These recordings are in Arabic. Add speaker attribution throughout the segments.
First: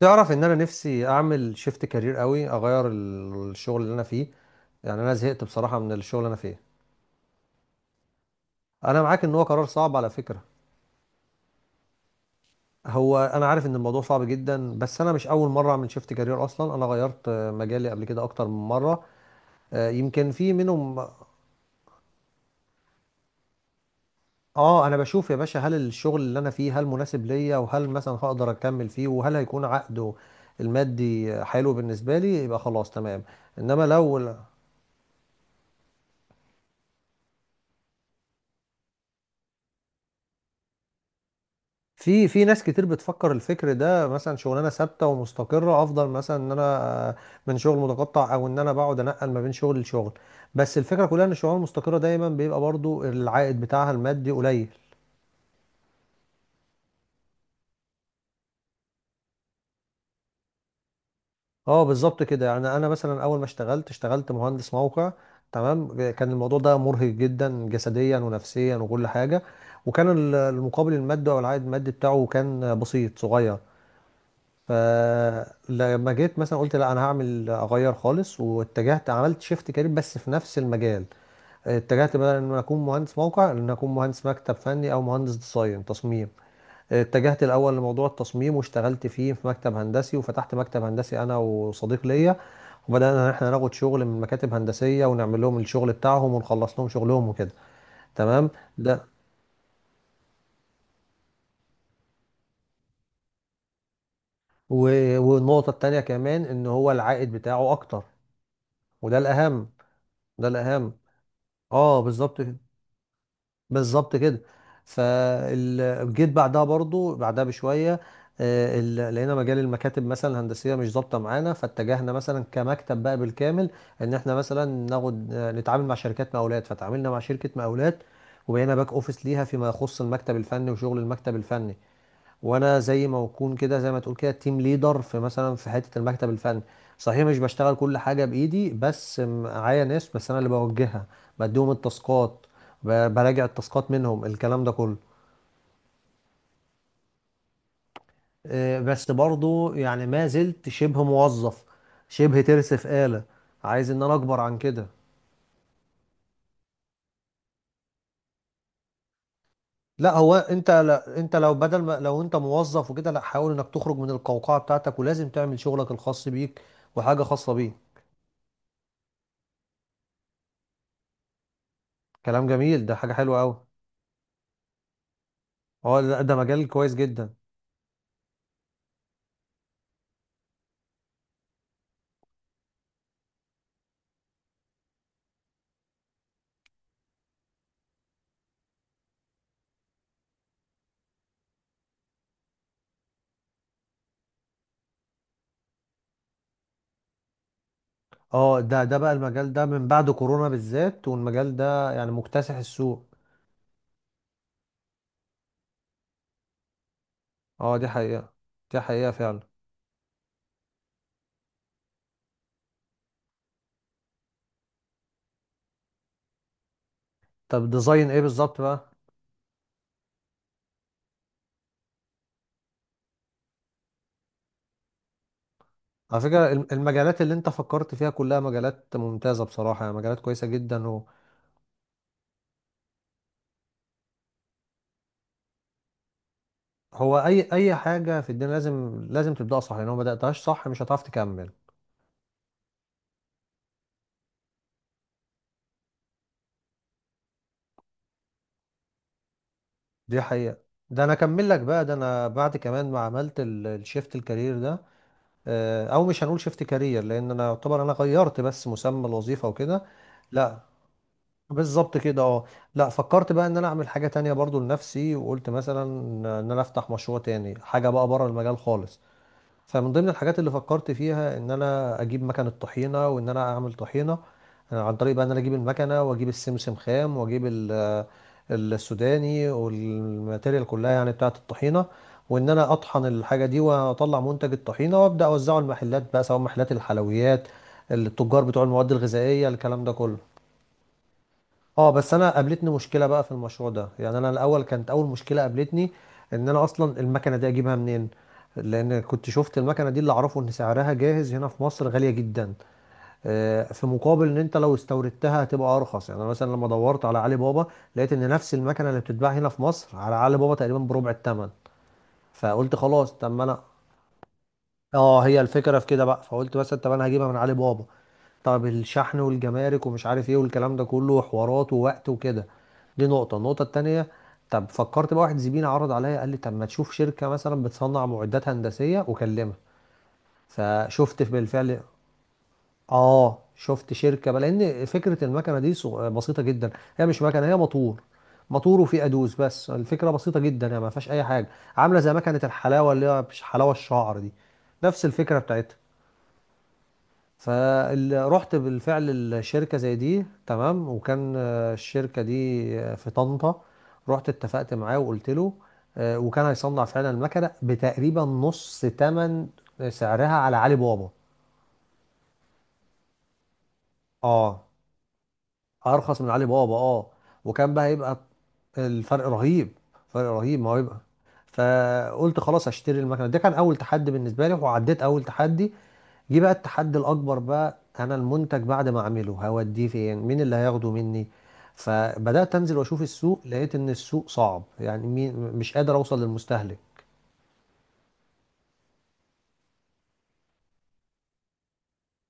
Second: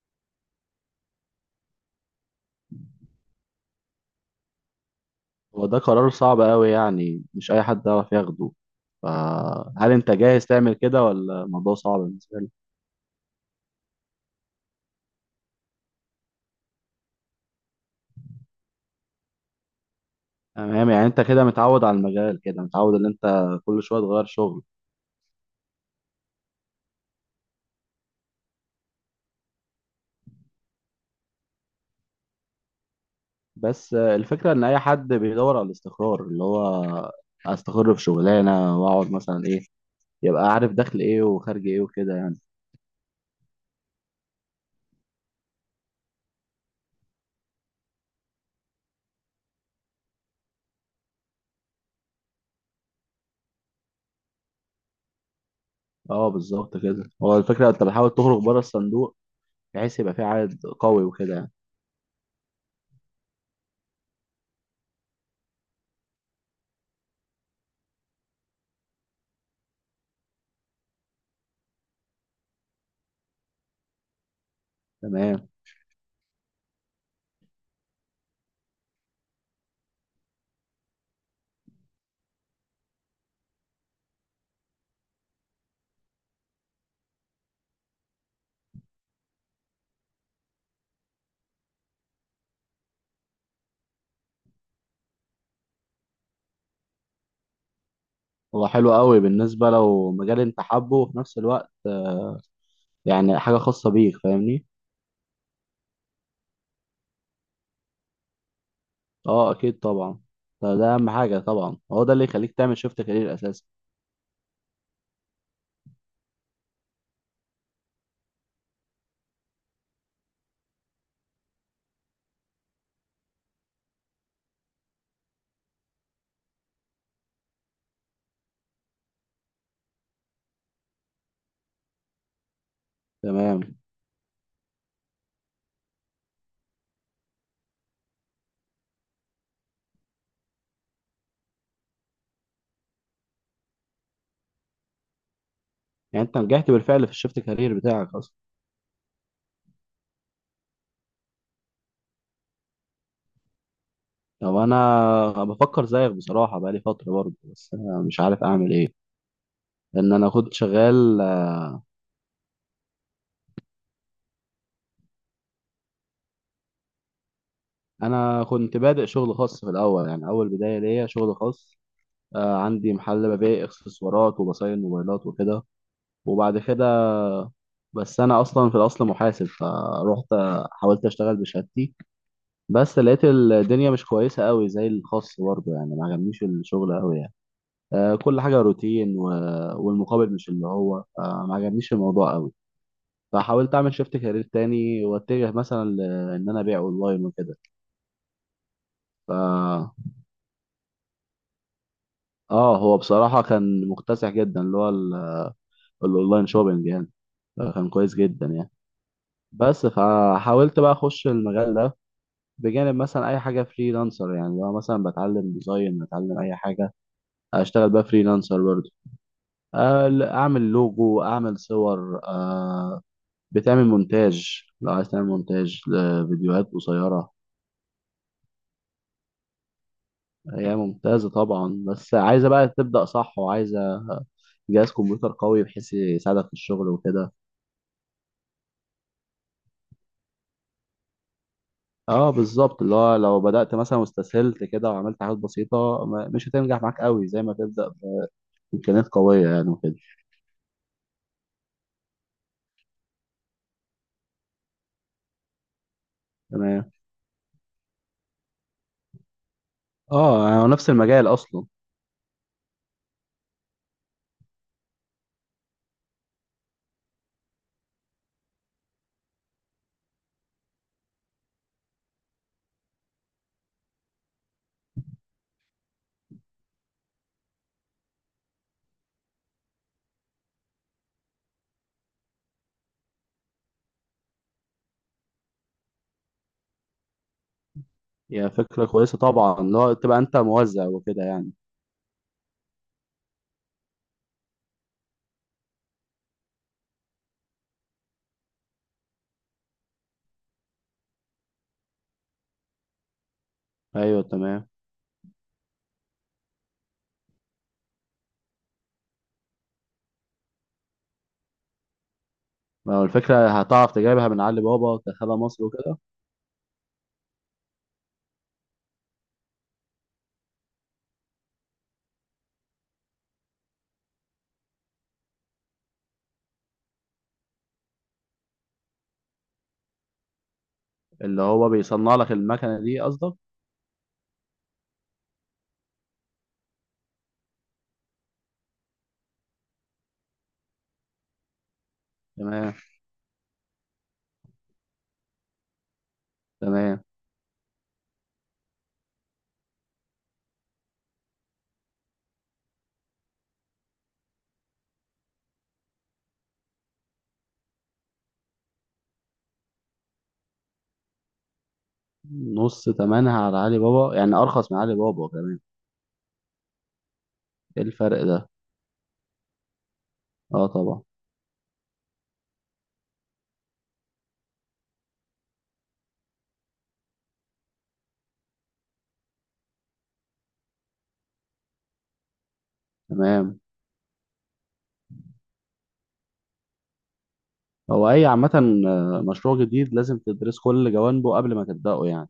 Speaker 1: تعرف ان انا نفسي اعمل شيفت كارير قوي، اغير الشغل اللي انا فيه. يعني انا زهقت
Speaker 2: هو ده
Speaker 1: بصراحه من
Speaker 2: قرار
Speaker 1: الشغل اللي انا
Speaker 2: صعب
Speaker 1: فيه.
Speaker 2: قوي، يعني مش اي حد يعرف ياخده.
Speaker 1: انا معاك ان هو قرار
Speaker 2: فهل
Speaker 1: صعب على
Speaker 2: انت
Speaker 1: فكره.
Speaker 2: جاهز تعمل كده ولا الموضوع صعب بالنسبه لك؟
Speaker 1: هو انا عارف ان الموضوع صعب جدا، بس انا مش اول مره اعمل شيفت كارير. اصلا انا غيرت مجالي قبل كده اكتر من مره. يمكن في
Speaker 2: تمام، يعني
Speaker 1: منهم.
Speaker 2: انت كده متعود على المجال، كده متعود ان انت كل شويه تغير شغل.
Speaker 1: اه، انا بشوف يا باشا، هل الشغل اللي انا فيه هل مناسب ليا، وهل مثلا هقدر اكمل فيه، وهل هيكون عقده المادي حلو بالنسبه لي يبقى خلاص تمام. انما
Speaker 2: بس
Speaker 1: لو
Speaker 2: الفكره ان اي حد بيدور على الاستقرار، اللي هو استقر في شغلانه واقعد مثلا ايه، يبقى عارف دخل ايه وخارج ايه وكده
Speaker 1: في
Speaker 2: يعني.
Speaker 1: في ناس كتير بتفكر الفكر ده، مثلا شغلانه ثابته ومستقره افضل مثلا ان انا آه، من شغل متقطع، او ان انا بقعد انقل ما بين شغل لشغل. بس الفكره كلها ان الشغلانه المستقره دايما بيبقى برضو العائد بتاعها المادي قليل.
Speaker 2: اه بالظبط كده، هو الفكره انت بتحاول تخرج بره الصندوق، بحيث يبقى في عائد قوي وكده يعني.
Speaker 1: اه، بالظبط كده. يعني انا مثلا اول ما اشتغلت، اشتغلت مهندس موقع. تمام. كان الموضوع ده مرهق جدا جسديا ونفسيا وكل حاجه، وكان المقابل المادي او العائد المادي بتاعه كان بسيط صغير.
Speaker 2: تمام،
Speaker 1: فلما جيت مثلا قلت لا، انا هعمل اغير خالص، واتجهت عملت شيفت كارير بس في نفس المجال. اتجهت بدل ان أنا اكون مهندس موقع، ان أنا اكون مهندس مكتب فني او مهندس ديزاين تصميم. اتجهت الاول لموضوع التصميم، واشتغلت فيه في مكتب هندسي، وفتحت مكتب هندسي انا وصديق ليا. وبدانا ان احنا ناخد شغل من مكاتب هندسيه، ونعمل لهم الشغل بتاعهم، ونخلص لهم شغلهم وكده. تمام.
Speaker 2: هو حلو
Speaker 1: ده
Speaker 2: قوي بالنسبه لو مجال انت حابه، وفي نفس الوقت يعني حاجة خاصة بيك، فاهمني.
Speaker 1: و- والنقطه التانيه كمان، ان هو العائد بتاعه اكتر. وده
Speaker 2: اه
Speaker 1: الاهم.
Speaker 2: اكيد طبعا.
Speaker 1: ده
Speaker 2: فده
Speaker 1: الاهم.
Speaker 2: اهم حاجة طبعا،
Speaker 1: اه،
Speaker 2: هو ده اللي
Speaker 1: بالظبط.
Speaker 2: يخليك تعمل شيفت كارير اساسا.
Speaker 1: بالظبط كده. فجيت بعدها برضو، بعدها بشويه. لقينا مجال المكاتب مثلا الهندسيه مش ظابطه معانا، فاتجهنا مثلا كمكتب بقى بالكامل، ان احنا مثلا ناخد آه، نتعامل مع شركات مقاولات، فتعاملنا مع شركه مقاولات. وبقينا باك اوفيس ليها فيما يخص المكتب الفني وشغل المكتب الفني. وانا زي ما اكون
Speaker 2: تمام،
Speaker 1: كده، زي ما تقول كده تيم ليدر، في مثلا في حته المكتب الفني. صحيح مش بشتغل كل حاجه بايدي، بس معايا ناس، بس انا اللي بوجهها. بديهم التاسكات، براجع التاسكات منهم، الكلام ده كله.
Speaker 2: يعني انت نجحت بالفعل في الشيفت كارير بتاعك اصلا.
Speaker 1: بس برضو يعني ما زلت شبه موظف، شبه ترس في آلة. عايز ان انا اكبر
Speaker 2: طب
Speaker 1: عن كده.
Speaker 2: انا بفكر زيك بصراحة، بقالي فترة برضه، بس انا مش عارف اعمل ايه، لان
Speaker 1: لا
Speaker 2: انا
Speaker 1: هو
Speaker 2: كنت
Speaker 1: انت لا
Speaker 2: شغال.
Speaker 1: انت لو بدل ما لو انت موظف وكده، لا، حاول انك تخرج من القوقعه بتاعتك، ولازم تعمل شغلك الخاص بيك، وحاجه خاصه بيك.
Speaker 2: انا كنت بادئ شغل خاص في الاول، يعني اول بداية ليا شغل خاص.
Speaker 1: كلام جميل،
Speaker 2: عندي
Speaker 1: ده حاجه
Speaker 2: محل
Speaker 1: حلوه
Speaker 2: ببيع
Speaker 1: قوي.
Speaker 2: اكسسوارات وبصاين موبايلات وكده.
Speaker 1: اه لا، ده
Speaker 2: وبعد
Speaker 1: مجال كويس
Speaker 2: كده،
Speaker 1: جدا.
Speaker 2: بس انا اصلا في الاصل محاسب، فروحت حاولت اشتغل بشهادتي، بس لقيت الدنيا مش كويسة قوي زي الخاص برضه، يعني ما عجبنيش الشغل قوي يعني. آه، كل حاجة روتين و... والمقابل مش اللي هو، ما عجبنيش الموضوع قوي. فحاولت اعمل شيفت كارير تاني، واتجه مثلا ل- ان انا ابيع اونلاين وكده.
Speaker 1: اه، ده بقى المجال ده من
Speaker 2: ف
Speaker 1: بعد كورونا بالذات، والمجال ده يعني مكتسح
Speaker 2: اه، هو
Speaker 1: السوق.
Speaker 2: بصراحة كان مكتسح جدا، اللي هو ال- الاونلاين شوبينج يعني.
Speaker 1: اه، دي
Speaker 2: كان كويس
Speaker 1: حقيقة.
Speaker 2: جدا يعني.
Speaker 1: دي حقيقة فعلا.
Speaker 2: بس فحاولت بقى اخش المجال ده، بجانب مثلا اي حاجه فريلانسر، يعني لو مثلا بتعلم ديزاين، بتعلم اي حاجه،
Speaker 1: طب
Speaker 2: اشتغل بقى
Speaker 1: ديزاين ايه بالظبط
Speaker 2: فريلانسر.
Speaker 1: بقى؟
Speaker 2: اعمل لوجو، اعمل صور، بتعمل مونتاج، لو عايز تعمل مونتاج
Speaker 1: على فكرة،
Speaker 2: لفيديوهات
Speaker 1: المجالات
Speaker 2: قصيرة.
Speaker 1: اللي انت فكرت فيها كلها مجالات ممتازة بصراحة، يعني مجالات كويسة
Speaker 2: هي
Speaker 1: جدا. هو،
Speaker 2: ممتازة طبعا، بس عايزة بقى تبدأ صح، وعايزة جهاز كمبيوتر قوي بحيث يساعدك في الشغل
Speaker 1: هو
Speaker 2: وكده.
Speaker 1: اي حاجة في الدنيا لازم لازم تبدأها صح، لو ما بدأتهاش صح مش هتعرف تكمل.
Speaker 2: اه بالظبط، اللي هو لو بدأت مثلا واستسهلت كده وعملت حاجات بسيطة، ما- مش هتنجح معاك قوي زي ما تبدأ بإمكانيات قوية يعني وكده.
Speaker 1: دي حقيقة. ده انا اكمل لك بقى، ده انا بعد كمان ما عملت الشيفت الكارير ده، او مش هنقول شيفت
Speaker 2: تمام.
Speaker 1: كارير لان انا يعتبر انا غيرت بس مسمى الوظيفه وكده.
Speaker 2: اه
Speaker 1: لا.
Speaker 2: يعني هو نفس المجال أصلا.
Speaker 1: بالظبط كده، اه. لا، فكرت بقى ان انا اعمل حاجه تانية برضو لنفسي، وقلت مثلا ان انا افتح مشروع تاني، حاجه بقى بره المجال خالص. فمن ضمن الحاجات اللي فكرت فيها ان انا اجيب مكنه طحينه وان انا اعمل طحينه، عن طريق بقى ان انا اجيب المكنه واجيب السمسم خام، واجيب السوداني والماتيريال كلها يعني بتاعه الطحينه. وان انا اطحن الحاجه دي واطلع منتج الطحينه، وابدا اوزعه المحلات بقى، سواء محلات الحلويات، التجار
Speaker 2: هي
Speaker 1: بتوع
Speaker 2: فكرة
Speaker 1: المواد
Speaker 2: كويسة
Speaker 1: الغذائيه،
Speaker 2: طبعا، اللي
Speaker 1: الكلام ده
Speaker 2: هو
Speaker 1: كله.
Speaker 2: تبقى أنت موزع وكده يعني.
Speaker 1: اه، بس انا قابلتني مشكله بقى في المشروع ده، يعني انا الاول كانت اول مشكله قابلتني ان انا اصلا المكنه دي اجيبها منين، لان كنت شفت المكنه دي اللي اعرفه ان سعرها جاهز هنا في مصر غاليه جدا، في
Speaker 2: أيوه
Speaker 1: مقابل ان انت
Speaker 2: تمام.
Speaker 1: لو استوردتها هتبقى ارخص. يعني انا مثلا لما دورت على علي بابا، لقيت ان نفس المكنه اللي بتتباع هنا في مصر، على علي بابا تقريبا بربع الثمن. فقلت
Speaker 2: ما هو
Speaker 1: خلاص، طب ما
Speaker 2: الفكرة
Speaker 1: انا،
Speaker 2: هتعرف تجيبها من علي بابا
Speaker 1: اه،
Speaker 2: كخالة
Speaker 1: هي
Speaker 2: مصر
Speaker 1: الفكره في
Speaker 2: وكده.
Speaker 1: كده بقى. فقلت مثلا طب انا هجيبها من علي بابا. طب الشحن والجمارك ومش عارف ايه، والكلام ده كله حوارات ووقت وكده، دي النقطة التانية. طب فكرت بقى، واحد زميلي عرض عليا قال لي طب ما تشوف شركة مثلا بتصنع معدات هندسية وكلمها. فشفت
Speaker 2: اللي هو
Speaker 1: بالفعل.
Speaker 2: بيصنع لك المكنة دي قصدك.
Speaker 1: اه، شفت شركة بقى، لان فكرة المكنة دي بسيطة جدا. هي مش مكنة، هي موتور. موتور وفيه ادوس، بس الفكرة بسيطة جدا يعني ما فيهاش اي حاجة. عاملة زي مكنة
Speaker 2: تمام.
Speaker 1: الحلاوة، اللي هي مش حلاوة الشعر دي، نفس الفكرة بتاعتها.
Speaker 2: تمام.
Speaker 1: فرحت بالفعل الشركة زي دي تمام، وكان الشركة دي في طنطا. رحت اتفقت معاه وقلت له، وكان هيصنع فعلا المكنة بتقريبا نص تمن سعرها على علي بابا.
Speaker 2: نص تمنها على علي بابا؟ يعني
Speaker 1: اه،
Speaker 2: أرخص من علي بابا كمان.
Speaker 1: ارخص من علي بابا، اه. وكان
Speaker 2: إيه
Speaker 1: بقى يبقى،
Speaker 2: الفرق ده؟
Speaker 1: الفرق رهيب. فرق رهيب
Speaker 2: أه
Speaker 1: ما هو، يبقى
Speaker 2: طبعا.
Speaker 1: فقلت خلاص هشتري المكنه. ده كان اول تحدي بالنسبه لي، وعديت اول تحدي. جه بقى التحدي الأكبر، بقى أنا المنتج بعد ما أعمله هوديه فين، مين اللي هياخده مني. فبدأت أنزل وأشوف السوق،
Speaker 2: تمام.
Speaker 1: لقيت إن السوق صعب، يعني مين، مش قادر أوصل للمستهلك.
Speaker 2: هو أي عامة، مشروع جديد لازم تدرس كل جوانبه قبل ما تبدأه يعني،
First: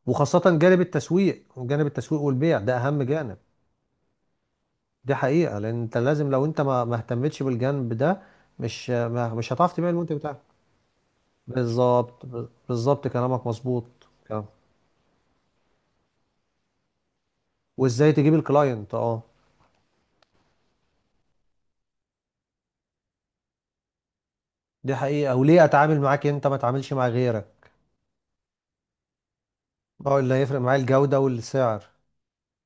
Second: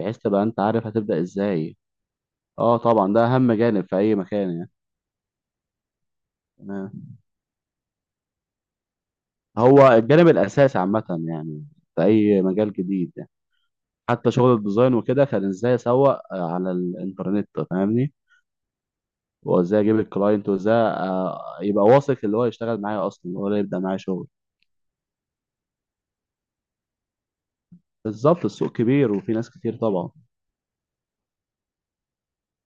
Speaker 2: بحيث تبقى
Speaker 1: وخاصة
Speaker 2: أنت عارف هتبدأ إزاي.
Speaker 1: جانب التسويق والبيع ده
Speaker 2: أه
Speaker 1: أهم
Speaker 2: طبعا، ده
Speaker 1: جانب.
Speaker 2: أهم جانب في أي مكان يعني.
Speaker 1: دي حقيقة، لأن أنت لو أنت ما
Speaker 2: تمام.
Speaker 1: اهتمتش بالجانب ده مش هتعرف
Speaker 2: هو
Speaker 1: تبيع المنتج
Speaker 2: الجانب
Speaker 1: بتاعك.
Speaker 2: الأساسي عامة يعني، في
Speaker 1: بالظبط،
Speaker 2: أي مجال
Speaker 1: بالظبط
Speaker 2: جديد يعني.
Speaker 1: كلامك مظبوط.
Speaker 2: حتى
Speaker 1: كلام.
Speaker 2: شغل الديزاين وكده، كان ازاي اسوق على الانترنت،
Speaker 1: وإزاي
Speaker 2: فاهمني.
Speaker 1: تجيب الكلاينت، أه.
Speaker 2: وازاي اجيب الكلاينت، وازاي يبقى واثق اللي هو يشتغل معايا اصلا، هو اللي يبدا معايا شغل.
Speaker 1: دي حقيقة، وليه أتعامل معاك أنت ما تعاملش مع غيرك.
Speaker 2: بالظبط، السوق كبير وفي ناس كتير طبعا.
Speaker 1: اه، اللي هيفرق معايا الجودة والسعر.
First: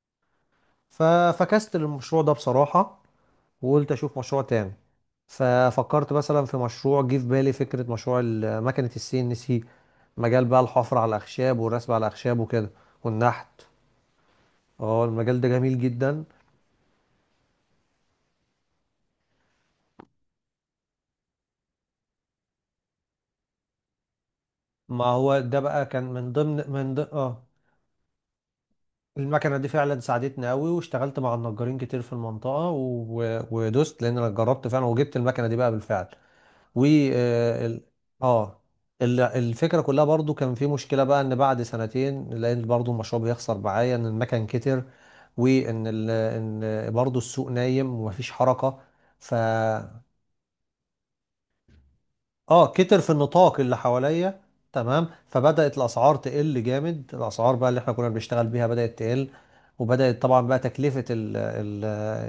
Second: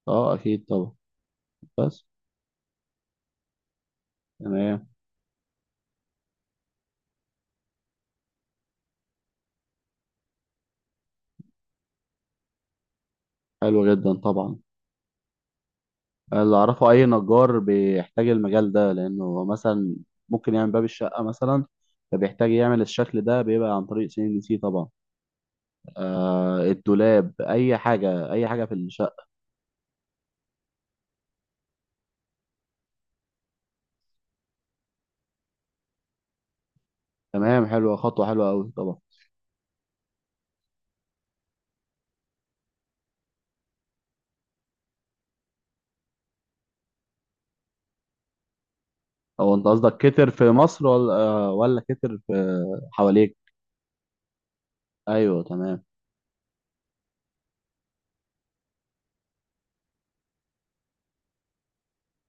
Speaker 2: اه اكيد طبعا.
Speaker 1: ففكست
Speaker 2: بس.
Speaker 1: للمشروع ده بصراحة، وقلت أشوف مشروع تاني.
Speaker 2: تمام.
Speaker 1: ففكرت مثلا في مشروع، جه في بالي فكرة مشروع مكنة السي ان سي، مجال بقى الحفر على الأخشاب والرسم على الأخشاب وكده، والنحت.
Speaker 2: حلو جدا طبعا.
Speaker 1: اه، المجال ده جميل جدا.
Speaker 2: اللي اعرفه اي نجار بيحتاج المجال ده، لانه مثلا ممكن يعمل باب الشقه مثلا، فبيحتاج يعمل الشكل ده، بيبقى عن طريق سي ان سي طبعا.
Speaker 1: ما هو ده بقى كان من ضمن،
Speaker 2: آه، الدولاب،
Speaker 1: اه،
Speaker 2: اي حاجه، اي حاجه في الشقه.
Speaker 1: المكنة دي فعلا ساعدتني قوي، واشتغلت مع النجارين كتير في المنطقة. و... ودوست لأن أنا جربت فعلا، وجبت المكنة دي بقى بالفعل. و
Speaker 2: تمام، حلوه، خطوه حلوه
Speaker 1: آه،
Speaker 2: قوي طبعا.
Speaker 1: الفكرة كلها برضو كان في مشكلة بقى، إن بعد سنتين، لأن برضو المشروع بيخسر معايا، إن المكن كتر، وإن إن برضو السوق نايم ومفيش حركة. ف،
Speaker 2: هو انت قصدك كتر في مصر، ولا ولا كتر في
Speaker 1: اه كتر في
Speaker 2: حواليك؟
Speaker 1: النطاق اللي حواليا. تمام.
Speaker 2: ايوه
Speaker 1: فبدأت
Speaker 2: تمام.
Speaker 1: الأسعار تقل جامد، الأسعار بقى اللي احنا كنا بنشتغل بيها بدأت تقل، وبدأت طبعا بقى تكلفة ال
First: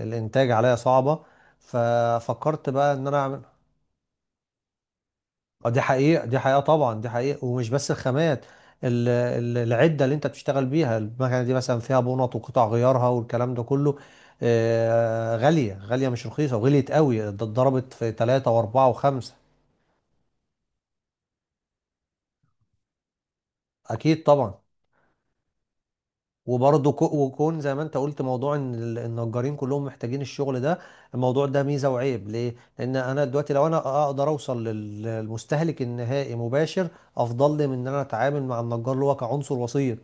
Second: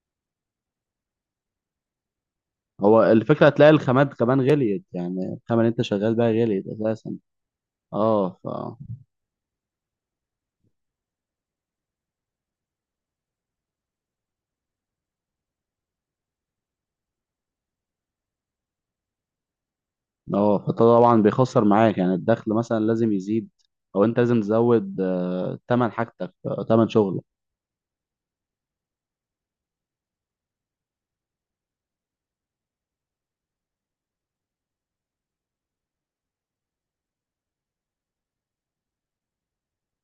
Speaker 1: الإنتاج عليا صعبة. ففكرت بقى
Speaker 2: هو
Speaker 1: إن أنا أعمل،
Speaker 2: الفكره هتلاقي الخامات كمان غليت، يعني الخامه اللي
Speaker 1: دي
Speaker 2: انت شغال
Speaker 1: حقيقة.
Speaker 2: بيها
Speaker 1: دي حقيقة
Speaker 2: غليت
Speaker 1: طبعا. دي
Speaker 2: اساسا.
Speaker 1: حقيقة. ومش بس
Speaker 2: اه
Speaker 1: الخامات،
Speaker 2: ف
Speaker 1: العدة اللي أنت بتشتغل بيها، المكنة دي مثلا فيها بونط وقطع غيارها والكلام ده كله، غالية غالية، مش رخيصة، وغليت قوي، ده اتضربت في ثلاثة وأربعة وخمسة.
Speaker 2: اه، فطبعا بيخسر معاك، يعني الدخل مثلا لازم يزيد، او انت
Speaker 1: أكيد
Speaker 2: لازم
Speaker 1: طبعا.
Speaker 2: تزود تمن حاجتك، تمن
Speaker 1: وبرضه
Speaker 2: شغلك.
Speaker 1: وكون زي ما انت قلت، موضوع ان النجارين كلهم محتاجين الشغل ده، الموضوع ده ميزه وعيب. ليه؟ لان انا دلوقتي لو انا اقدر اوصل للمستهلك النهائي مباشر، افضل لي من ان انا اتعامل مع النجار اللي هو كعنصر وسيط.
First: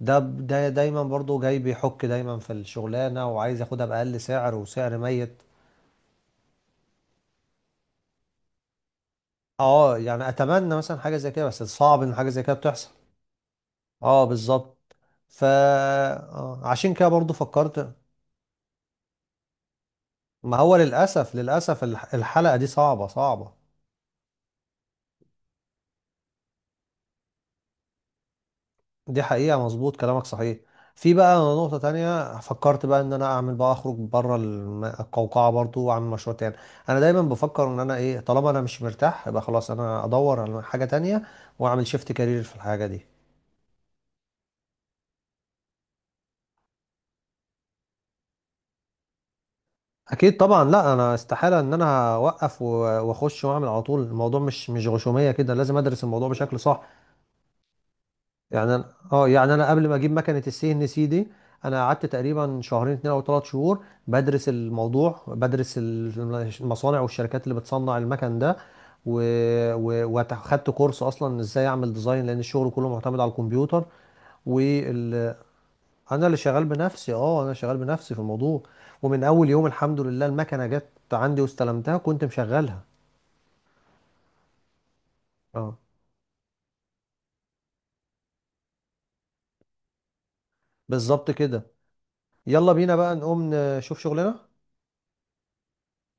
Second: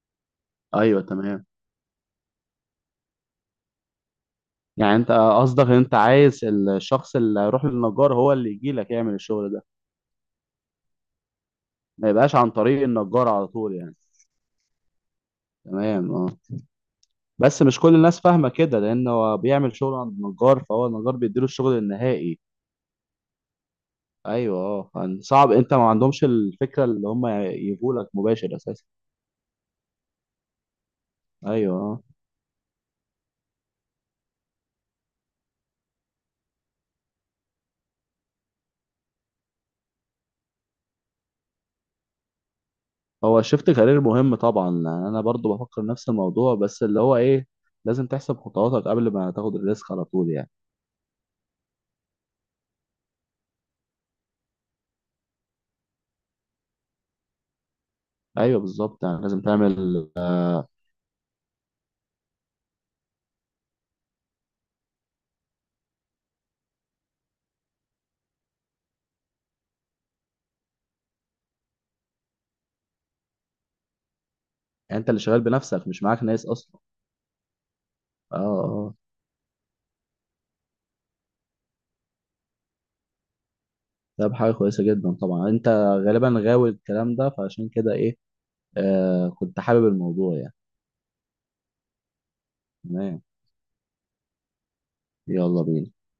Speaker 1: ده دايما
Speaker 2: ايوه
Speaker 1: برضه
Speaker 2: تمام.
Speaker 1: جاي بيحك دايما في الشغلانه، وعايز ياخدها باقل سعر
Speaker 2: يعني
Speaker 1: وسعر
Speaker 2: انت
Speaker 1: ميت.
Speaker 2: قصدك ان انت عايز الشخص اللي هيروح للنجار هو اللي يجي لك يعمل الشغل ده،
Speaker 1: اه، يعني اتمنى مثلا حاجه زي كده، بس صعب
Speaker 2: ما
Speaker 1: ان حاجه
Speaker 2: يبقاش
Speaker 1: زي
Speaker 2: عن
Speaker 1: كده
Speaker 2: طريق
Speaker 1: بتحصل.
Speaker 2: النجار على طول يعني.
Speaker 1: اه، بالظبط. ف
Speaker 2: تمام اه.
Speaker 1: آه، عشان كده برضه
Speaker 2: بس مش كل
Speaker 1: فكرت.
Speaker 2: الناس فاهمة كده، لأن هو بيعمل شغل عند
Speaker 1: ما
Speaker 2: النجار،
Speaker 1: هو
Speaker 2: فهو النجار
Speaker 1: للأسف،
Speaker 2: بيديله الشغل
Speaker 1: للأسف
Speaker 2: النهائي.
Speaker 1: الحلقة دي صعبة صعبة.
Speaker 2: أيوه أه، يعني صعب أنت ما عندهمش الفكرة اللي هم يجولك مباشر أساسا.
Speaker 1: دي حقيقة، مظبوط كلامك، صحيح. في بقى
Speaker 2: أيوه
Speaker 1: نقطة
Speaker 2: أه.
Speaker 1: تانية، فكرت بقى إن أنا أعمل بقى أخرج بره القوقعة برضو، وأعمل مشروع تاني. أنا دايما بفكر إن أنا إيه، طالما أنا مش مرتاح يبقى خلاص أنا أدور على حاجة تانية، وأعمل شيفت كارير في الحاجة دي.
Speaker 2: هو شفت كارير مهم طبعا، يعني أنا برضو بفكر نفس الموضوع، بس اللي هو إيه، لازم تحسب خطواتك قبل ما تاخد الريسك على طول
Speaker 1: أكيد
Speaker 2: يعني.
Speaker 1: طبعا. لا أنا استحالة إن أنا أوقف وأخش وأعمل على طول، الموضوع مش غشومية كده، لازم أدرس الموضوع بشكل صح.
Speaker 2: أيوه
Speaker 1: يعني انا،
Speaker 2: بالظبط، يعني
Speaker 1: اه،
Speaker 2: لازم
Speaker 1: يعني انا قبل ما
Speaker 2: تعمل.
Speaker 1: اجيب مكنه السي ان سي دي، انا قعدت تقريبا شهرين اتنين او 3 شهور بدرس الموضوع، بدرس المصانع والشركات اللي بتصنع المكن ده، و، و، وخدت كورس اصلا ازاي اعمل ديزاين، لان الشغل كله معتمد على الكمبيوتر،
Speaker 2: يعني أنت اللي
Speaker 1: وال،
Speaker 2: شغال بنفسك، مش معاك
Speaker 1: انا اللي
Speaker 2: ناس
Speaker 1: شغال
Speaker 2: أصلا؟
Speaker 1: بنفسي، اه انا شغال بنفسي في
Speaker 2: أه
Speaker 1: الموضوع.
Speaker 2: أه،
Speaker 1: ومن اول يوم الحمد لله المكنه جت عندي واستلمتها، كنت مشغلها.
Speaker 2: ده حاجة كويسة جدا طبعا. أنت
Speaker 1: اه،
Speaker 2: غالبا غاوي الكلام ده، فعشان كده إيه، كنت حابب الموضوع يعني.
Speaker 1: بالظبط كده. يلا بينا بقى
Speaker 2: تمام،
Speaker 1: نقوم نشوف شغلنا.
Speaker 2: يلا بينا.